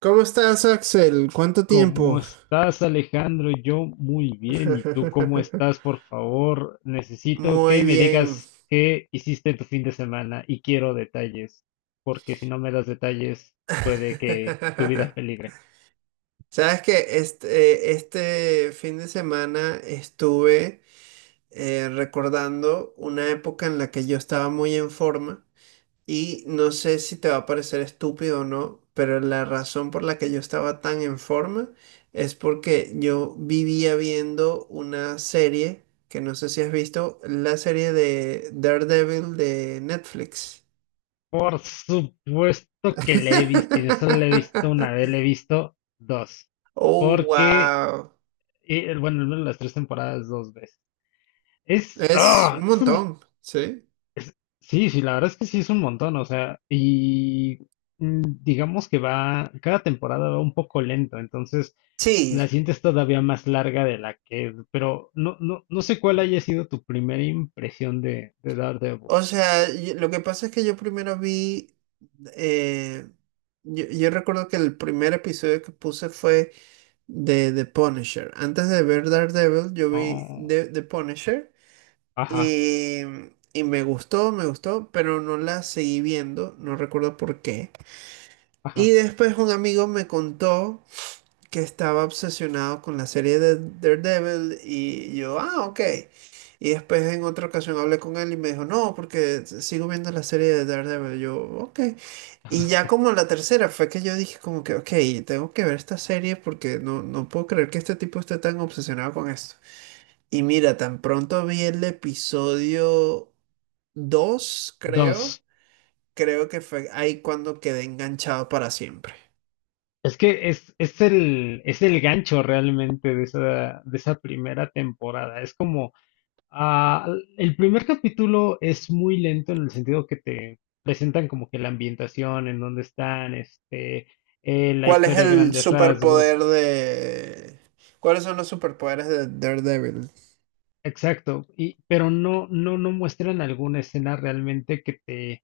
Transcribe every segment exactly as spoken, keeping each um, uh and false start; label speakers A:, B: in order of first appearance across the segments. A: ¿Cómo estás, Axel? ¿Cuánto
B: ¿Cómo
A: tiempo?
B: estás, Alejandro? Yo muy bien. ¿Y tú cómo estás? Por favor, necesito que
A: Muy
B: me
A: bien.
B: digas qué hiciste en tu fin de semana y quiero detalles, porque si no me das detalles, puede que tu vida peligre.
A: Sabes que este, eh, este fin de semana estuve eh, recordando una época en la que yo estaba muy en forma. Y no sé si te va a parecer estúpido o no, pero la razón por la que yo estaba tan en forma es porque yo vivía viendo una serie que no sé si has visto, la serie de Daredevil de Netflix.
B: Por supuesto que le he visto, y no solo le he visto una vez, le he visto dos,
A: Oh,
B: porque,
A: wow.
B: eh, bueno, al menos las tres temporadas dos veces. Es,
A: Es un
B: ¡ah!, es un.
A: montón, ¿sí?
B: Es- sí, sí, la verdad es que sí es un montón, o sea, y mm, digamos que va, cada temporada va un poco lento, entonces la
A: Sí.
B: sientes todavía más larga de la que, es, pero no, no, no sé cuál haya sido tu primera impresión de, de Daredevil.
A: O sea, y- lo que pasa es que yo primero vi, eh, yo, yo recuerdo que el primer episodio que puse fue de The Punisher. Antes de ver Daredevil, yo vi
B: Oh,
A: The, The Punisher y, y me gustó, me gustó, pero no la seguí viendo, no recuerdo por qué. Y
B: ajá,
A: después un amigo me contó que estaba obsesionado con la serie de Daredevil y yo, ah, ok. Y después en otra ocasión hablé con él y me dijo, no, porque sigo viendo la serie de Daredevil. Yo, ok. Y ya
B: ajá.
A: como la tercera fue que yo dije como que, ok, tengo que ver esta serie porque no, no puedo creer que este tipo esté tan obsesionado con esto. Y mira, tan pronto vi el episodio dos,
B: Dos.
A: creo, creo, que fue ahí cuando quedé enganchado para siempre.
B: Es que es, es el, es el gancho realmente de esa, de esa primera temporada. Es como. Ah, el primer capítulo es muy lento en el sentido que te presentan como que la ambientación, en dónde están, este, eh, la
A: ¿Cuál es
B: historia a
A: el
B: grandes
A: superpoder
B: rasgos,
A: de... ¿Cuáles son los superpoderes de Daredevil?
B: exacto, y, pero no, no, no muestran alguna escena realmente que te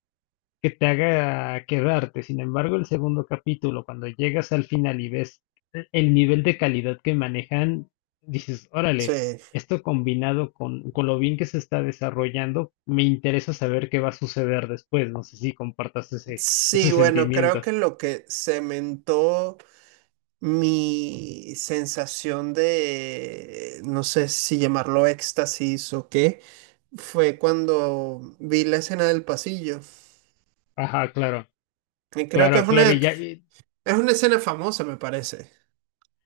B: que te haga quedarte. Sin embargo, el segundo capítulo, cuando llegas al final y ves el el nivel de calidad que manejan, dices, órale,
A: Sí.
B: esto combinado con, con lo bien que se está desarrollando, me interesa saber qué va a suceder después. No sé si compartas ese, ese
A: Sí, bueno, creo
B: sentimiento.
A: que lo que cementó mi sensación de, no sé si llamarlo éxtasis o qué, fue cuando vi la escena del pasillo.
B: Ajá, claro,
A: Y creo que
B: claro,
A: es una,
B: claro. Y ya,
A: es una escena famosa, me parece.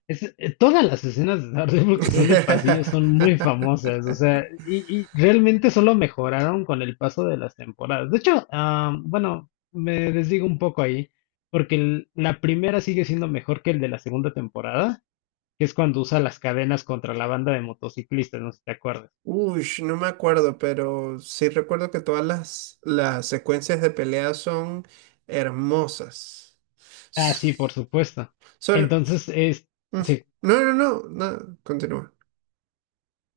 B: es, eh, todas las escenas de Daredevil que son de pasillo son muy famosas, o sea, y, y realmente solo mejoraron con el paso de las temporadas. De hecho, ah, bueno, me desdigo un poco ahí, porque el- la primera sigue siendo mejor que el de la segunda temporada, que es cuando usa las cadenas contra la banda de motociclistas, no sé si te acuerdas.
A: Uy, no me acuerdo, pero sí recuerdo que todas las, las secuencias de pelea son hermosas.
B: Ah, sí, por
A: S-
B: supuesto.
A: Son...
B: Entonces, es,
A: mm,
B: sí,
A: no, no, no, no, continúa.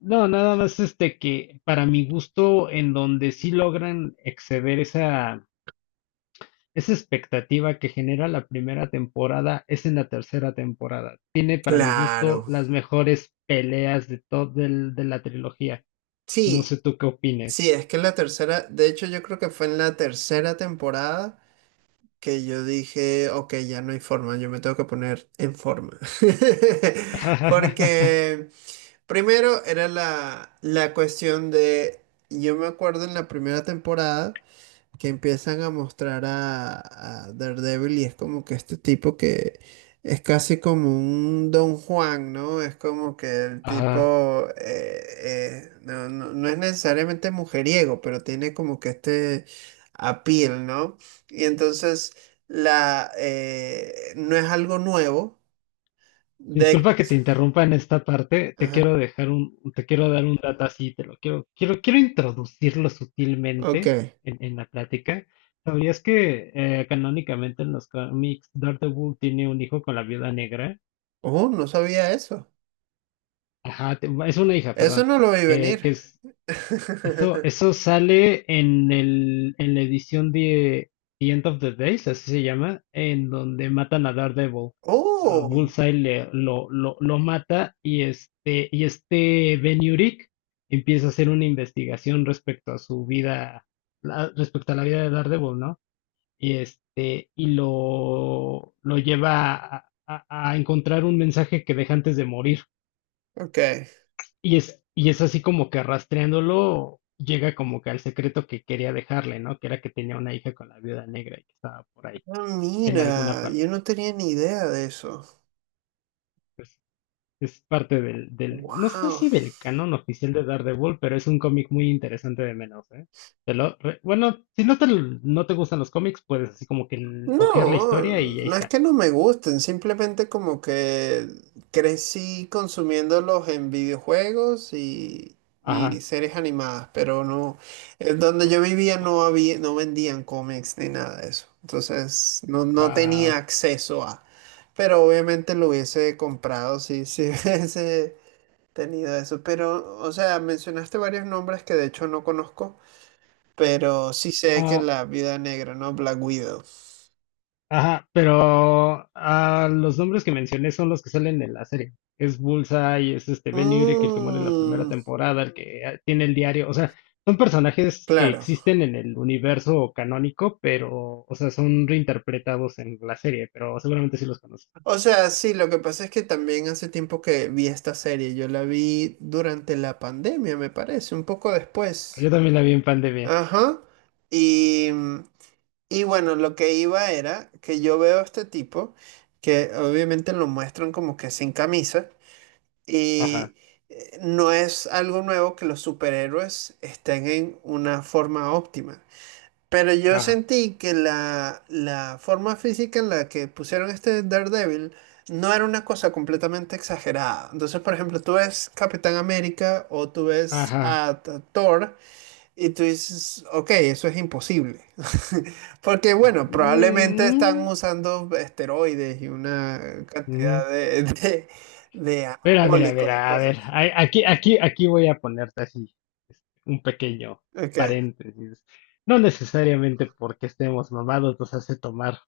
B: no, nada más este que para mi gusto, en donde sí logran exceder esa esa expectativa que genera la primera temporada es en la tercera temporada. Tiene para mi gusto
A: Claro.
B: las mejores peleas de todo de la trilogía. No
A: Sí,
B: sé tú qué
A: sí,
B: opines.
A: es que en la tercera, de hecho yo creo que fue en la tercera temporada que yo dije, ok, ya no hay forma, yo me tengo que poner en forma. Porque primero era la, la cuestión de, yo me acuerdo en la primera temporada, que empiezan a mostrar a, a Daredevil y es como que este tipo que es casi como un Don Juan, ¿no? Es como que el
B: Ah,
A: tipo eh, eh, no, no- no es necesariamente mujeriego, pero tiene como que este appeal, ¿no? Y entonces la eh, no es algo nuevo
B: disculpa
A: de...
B: que te interrumpa en esta parte. Te
A: Ajá,
B: quiero dejar un, te quiero dar un dato así, te lo quiero, quiero, quiero introducirlo
A: ok.
B: sutilmente en, en la plática. ¿Sabías que eh, canónicamente en los cómics Daredevil tiene un hijo con la viuda negra?
A: Oh, no sabía eso.
B: Ajá, te- es una hija,
A: Eso
B: perdón.
A: no lo vi
B: eh,
A: venir.
B: que eso, eso sale en el, en la edición de The End of the Days, así se llama, en donde matan a Daredevil. A
A: Oh,
B: Bullseye le- lo, lo, lo mata y este, y este Ben Urich empieza a hacer una investigación respecto a su vida, la- respecto a la vida de Daredevil, ¿no? Y este, y lo, lo lleva a, a- a encontrar un mensaje que deja antes de morir.
A: ok.
B: Y es, y es así como que rastreándolo llega como que al secreto que quería dejarle, ¿no? Que era que tenía una hija con la viuda negra y que estaba por ahí,
A: Ah,
B: en alguna
A: mira,
B: parte.
A: yo no tenía ni idea de eso.
B: Es parte del, del, no sé
A: Wow.
B: si del canon oficial de Daredevil, pero es un cómic muy interesante de menos, ¿eh? Te lo re- bueno, si no te, l- no te gustan los cómics, puedes así como que l- ojear la
A: No,
B: historia y ahí
A: no es
B: está.
A: que no me gusten, simplemente como que crecí consumiéndolos en videojuegos y, y
B: Ajá.
A: series animadas, pero no, en donde yo vivía no había, no vendían cómics ni nada de eso. Entonces no, no tenía acceso a. Pero obviamente lo hubiese comprado si, si hubiese tenido eso. Pero, o sea, mencionaste varios nombres que de hecho no conozco. Pero sí sé que
B: Wow.
A: la vida Negra, ¿no? Black Widow.
B: Ajá, pero ah, los nombres que mencioné son los que salen en la serie. Es Bullseye, es este Ben Urich, el que muere en la primera
A: Mm,
B: temporada, el que ah, tiene el diario. O sea, son personajes que
A: claro.
B: existen en el universo canónico, pero, o sea, son reinterpretados en la serie, pero seguramente sí los conoces.
A: O sea, sí, lo que pasa es que también hace tiempo que vi esta serie. Yo la vi durante la pandemia, me parece, un poco
B: Ah, yo
A: después.
B: también la vi en pandemia.
A: Ajá. Y, y bueno, lo que iba era que yo veo a este tipo, que obviamente lo muestran como que sin camisa,
B: Ajá,
A: y eh, no es algo nuevo que los superhéroes estén en una forma óptima. Pero yo
B: ajá,
A: sentí que la, la forma física en la que pusieron este Daredevil no era una cosa completamente exagerada. Entonces, por ejemplo, tú ves Capitán América o tú ves
B: ajá.
A: a T- Thor y tú dices, ok, eso es imposible. Porque, bueno, probablemente están
B: Mm,
A: usando esteroides y una
B: ujú.
A: cantidad de, de, de
B: Mira, mira,
A: anabólicos y
B: mira, a
A: cosas.
B: ver, ay, aquí, aquí, aquí voy a ponerte así este, un pequeño
A: Ok.
B: paréntesis. No necesariamente porque estemos mamados nos hace tomar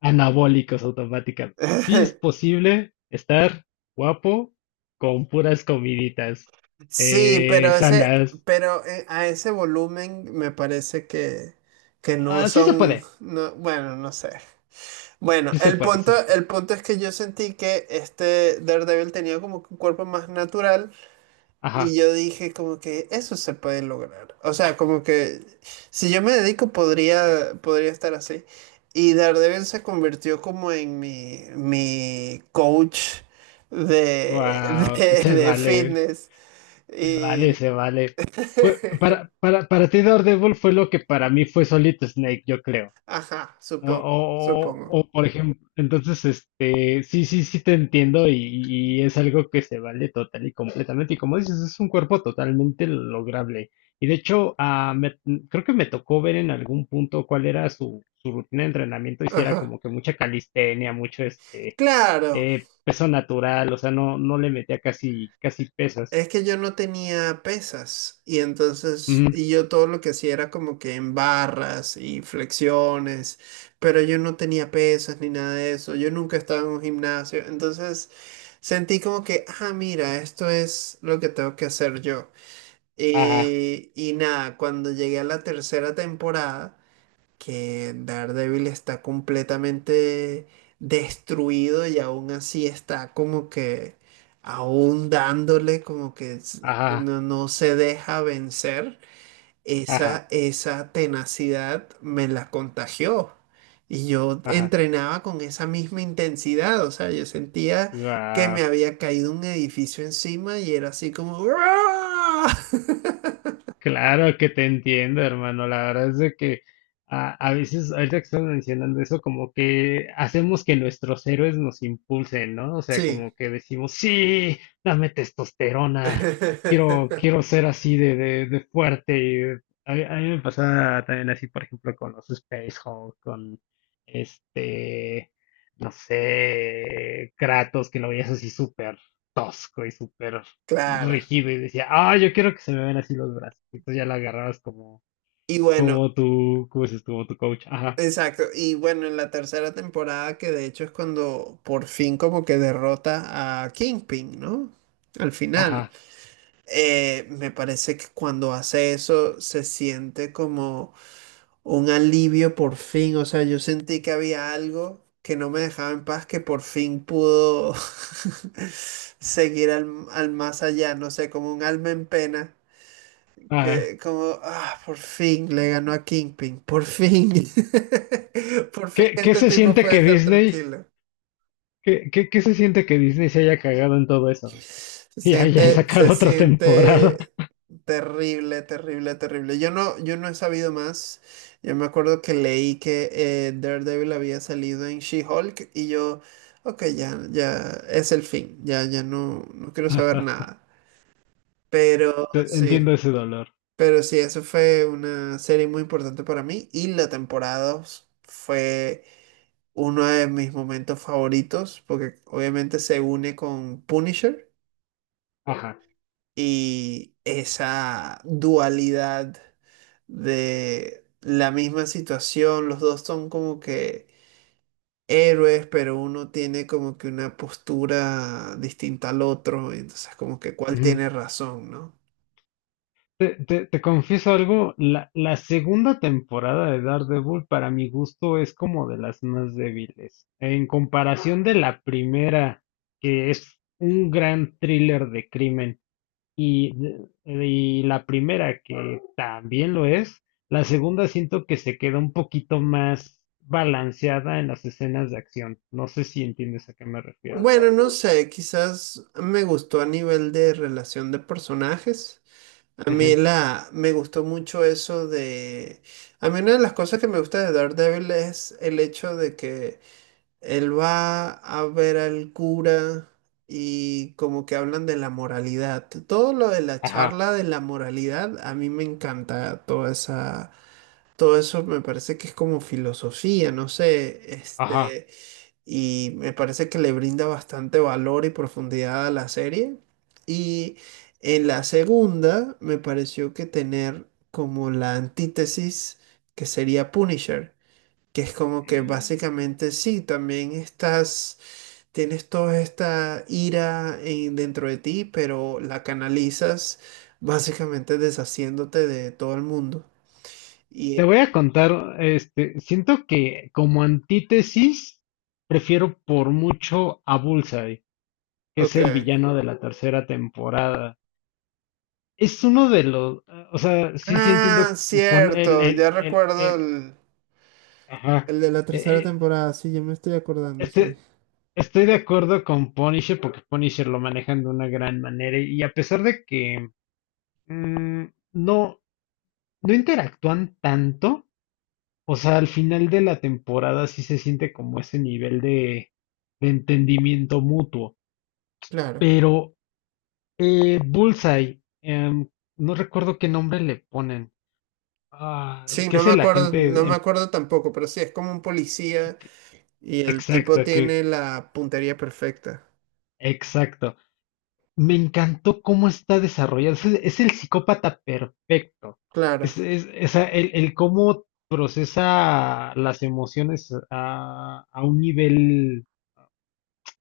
B: anabólicos automáticamente. Sí es posible estar guapo con puras comiditas
A: Sí,
B: eh,
A: pero ese,
B: sanas.
A: pero eh, a ese volumen me parece que, que no
B: Ah, sí se
A: son,
B: puede,
A: no- bueno, no sé. Bueno,
B: sí se
A: el
B: puede, sí
A: punto,
B: se puede.
A: el punto es que yo sentí que este Daredevil tenía como que un cuerpo más natural
B: Ajá,
A: y yo dije como que eso se puede lograr. O sea, como que si yo me dedico podría, podría estar así. Y Daredevil se convirtió como en mi, mi coach de,
B: wow,
A: de
B: se
A: de
B: vale,
A: fitness.
B: se vale,
A: Y,
B: se vale. Fue- para, para, para ti Daredevil fue lo que para mí fue Solid Snake, yo creo.
A: ajá,
B: Ah,
A: supongo,
B: O, o-
A: supongo.
B: o, por ejemplo, entonces, este, sí, sí, sí te entiendo y, y es algo que se vale total y completamente. Y como dices, es un cuerpo totalmente lograble. Y de hecho, ah, me- creo que me tocó ver en algún punto cuál era su, su rutina de entrenamiento y si era
A: Ajá.
B: como que mucha calistenia, mucho este,
A: Claro,
B: eh, peso natural, o sea, no, no le metía casi, casi pesas.
A: es que yo no tenía pesas y entonces,
B: Ujú.
A: y yo todo lo que hacía era como que en barras y flexiones, pero yo no tenía pesas ni nada de eso, yo nunca estaba en un gimnasio, entonces sentí como que, ah, mira, esto es lo que tengo que hacer yo.
B: Ajá,
A: Y, y nada, cuando llegué a la tercera temporada, que Daredevil está completamente destruido y aún así está como que aún dándole como que s-
B: ajá,
A: no, no se deja vencer.
B: ajá,
A: Esa, esa tenacidad me la contagió y yo
B: ajá.
A: entrenaba con esa misma intensidad, o sea, yo sentía que me
B: Guau.
A: había caído un edificio encima y era así como... "¡Ah!".
B: Claro que te entiendo, hermano. La verdad es de que a, a veces, ahorita que estás mencionando eso, como que hacemos que nuestros héroes nos impulsen, ¿no? O sea, como
A: Sí.
B: que decimos, sí, dame testosterona, quiero, quiero ser así de, de, de fuerte. y de- A, mí a mí me pasa también así, por ejemplo, con los Space Hulk, con este, no sé, Kratos, que lo veías así súper tosco y súper
A: Claro.
B: rigido y decía, ah, yo quiero que se me vean así los brazos. Entonces ya la agarrabas como,
A: Y bueno,
B: como tu, como dices, como tu coach. Ajá,
A: exacto, y bueno, en la tercera temporada, que de hecho es cuando por fin como que derrota a Kingpin, ¿no? Al final,
B: ajá,
A: eh, me parece que cuando hace eso se siente como un alivio por fin, o sea, yo sentí que había algo que no me dejaba en paz, que por fin pudo seguir al, al más allá, no sé, como un alma en pena
B: ajá.
A: que como, ah, por fin le ganó a Kingpin, por fin. Por fin
B: ¿Qué, qué
A: este
B: se
A: tipo
B: siente
A: puede
B: que
A: estar
B: Disney,
A: tranquilo.
B: qué, qué, qué se siente que Disney se haya cagado en todo eso?
A: Se
B: Y haya
A: siente, se
B: sacado otra temporada.
A: siente terrible, terrible, terrible. Yo no, yo no he sabido más. Yo me acuerdo que leí que eh, Daredevil había salido en She-Hulk y yo, ok, ya, ya es el fin, ya, ya no, no quiero saber
B: Ajá.
A: nada. Pero
B: Te- Entiendo
A: sí.
B: ese dolor.
A: Pero sí, eso fue una serie muy importante para mí y la temporada dos fue uno de mis momentos favoritos porque obviamente se une con Punisher
B: Ajá.
A: y esa dualidad de la misma situación, los dos son como que héroes, pero uno tiene como que una postura distinta al otro, y entonces como que cuál
B: Ujú.
A: tiene razón, ¿no?
B: Te, te- te confieso algo, la, la segunda temporada de Daredevil para mi gusto es como de las más débiles. En comparación de la primera, que es un gran thriller de crimen, y, de- y la primera que también lo es, la segunda siento que se queda un poquito más balanceada en las escenas de acción. No sé si entiendes a qué me refiero.
A: Bueno, no sé, quizás me gustó a nivel de relación de personajes. A mí
B: Ujú.
A: la, me gustó mucho eso de... A mí una de las cosas que me gusta de Daredevil es el hecho de que él va a ver al cura y como que hablan de la moralidad. Todo lo de la
B: Ajá,
A: charla de la moralidad, a mí me encanta toda esa... Todo eso me parece que es como filosofía, no sé,
B: ajá.
A: este, y me parece que le brinda bastante valor y profundidad a la serie. Y en la segunda me pareció que tener como la antítesis que sería Punisher, que es como que básicamente sí, también estás, tienes toda esta ira en- dentro de ti, pero la canalizas básicamente deshaciéndote de todo el mundo.
B: Te
A: Y,
B: voy a contar, este, siento que como antítesis prefiero por mucho a Bullseye, que es
A: ok.
B: el villano de la tercera temporada. Es uno de los, o sea, sí, sí
A: Ah,
B: entiendo, pon- el,
A: cierto,
B: el,
A: ya
B: el,
A: recuerdo
B: el,
A: el,
B: ajá,
A: El de la
B: eh,
A: tercera
B: eh,
A: temporada, sí, yo me estoy acordando, sí.
B: este, estoy de acuerdo con Punisher porque Punisher lo manejan de una gran manera y a pesar de que mm, no, no interactúan tanto. O sea, al final de la temporada sí se siente como ese nivel de, de entendimiento mutuo.
A: Claro.
B: Pero eh, Bullseye, em, no recuerdo qué nombre le ponen. Ah,
A: Sí,
B: ¿qué
A: no
B: es
A: me
B: el
A: acuerdo, no
B: agente?
A: me
B: em,
A: acuerdo tampoco, pero sí, es como un policía y el tipo
B: Exacto, que,
A: tiene la puntería perfecta.
B: exacto. Me encantó cómo está desarrollado. Es, es el psicópata perfecto. Es,
A: Claro.
B: es, es a- el, el cómo procesa las emociones a, a un nivel,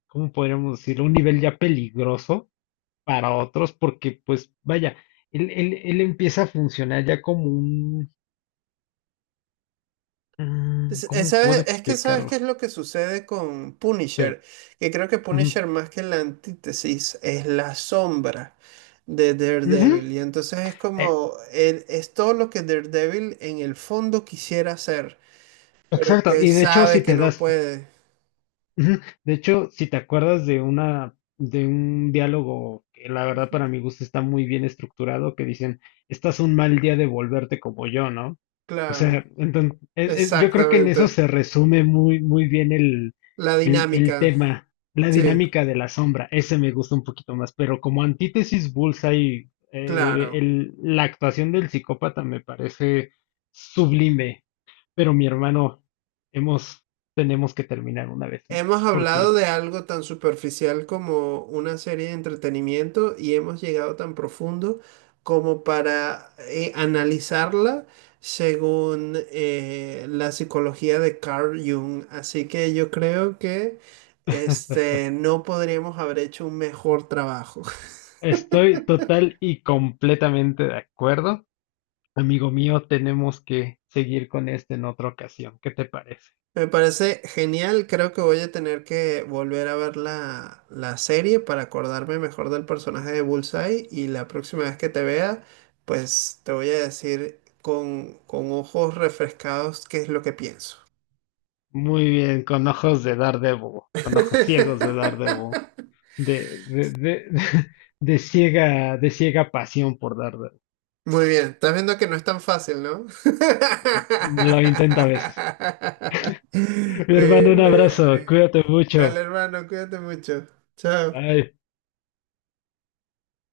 B: ¿cómo podríamos decirlo? Un nivel ya peligroso para otros, porque pues vaya, él, él, él empieza a funcionar ya como un... mm,
A: Es, es-
B: ¿cómo puedo
A: ¿sabes? Es que sabes qué
B: explicarlo?
A: es lo que sucede con
B: Sí.
A: Punisher, que creo que
B: ujú,
A: Punisher más que la antítesis es la sombra de
B: ujú,
A: Daredevil. Y entonces es
B: eh,
A: como, el- es todo lo que Daredevil en el fondo quisiera hacer, pero
B: exacto,
A: que
B: y de hecho si
A: sabe que
B: te
A: no
B: das,
A: puede.
B: ujú. De hecho, si te acuerdas de una, de un diálogo que la verdad
A: Ujú.
B: para mi gusto está muy bien estructurado, que dicen, estás un mal día de volverte como yo, ¿no? O
A: Claro.
B: sea, entonces, yo creo que en eso
A: Exactamente.
B: se resume muy, muy bien el,
A: La
B: el, el
A: dinámica.
B: tema, la
A: Sí,
B: dinámica de la sombra, ese me gusta un poquito más, pero como antítesis Bullseye, eh,
A: claro.
B: el- la actuación del psicópata me parece sublime. Pero mi hermano, hemos, tenemos que terminar una vez
A: Hemos
B: más,
A: hablado
B: porque
A: de algo tan superficial como una serie de entretenimiento y hemos llegado tan profundo como para eh, analizarla según eh, la psicología de Carl Jung. Así que yo creo que este, no podríamos haber hecho un mejor trabajo.
B: estoy total y completamente de acuerdo. Amigo mío, tenemos que seguir con este en otra ocasión. ¿Qué te parece?
A: Me parece genial, creo que voy a tener que volver a ver la, la serie para acordarme mejor del personaje de Bullseye y la próxima vez que te vea, pues te voy a decir con, con, ojos refrescados qué es lo que pienso.
B: Muy bien, con ojos de Daredevil, con ojos ciegos de Daredevil, de, de, de, de ciega, de ciega pasión por Daredevil.
A: Muy bien, estás viendo que no es tan fácil, ¿no?
B: Lo intento a veces.
A: Muy
B: Mi hermano, un
A: bien, muy bien,
B: abrazo,
A: muy bien.
B: cuídate mucho.
A: Dale, hermano, cuídate mucho. Chao.
B: Bye.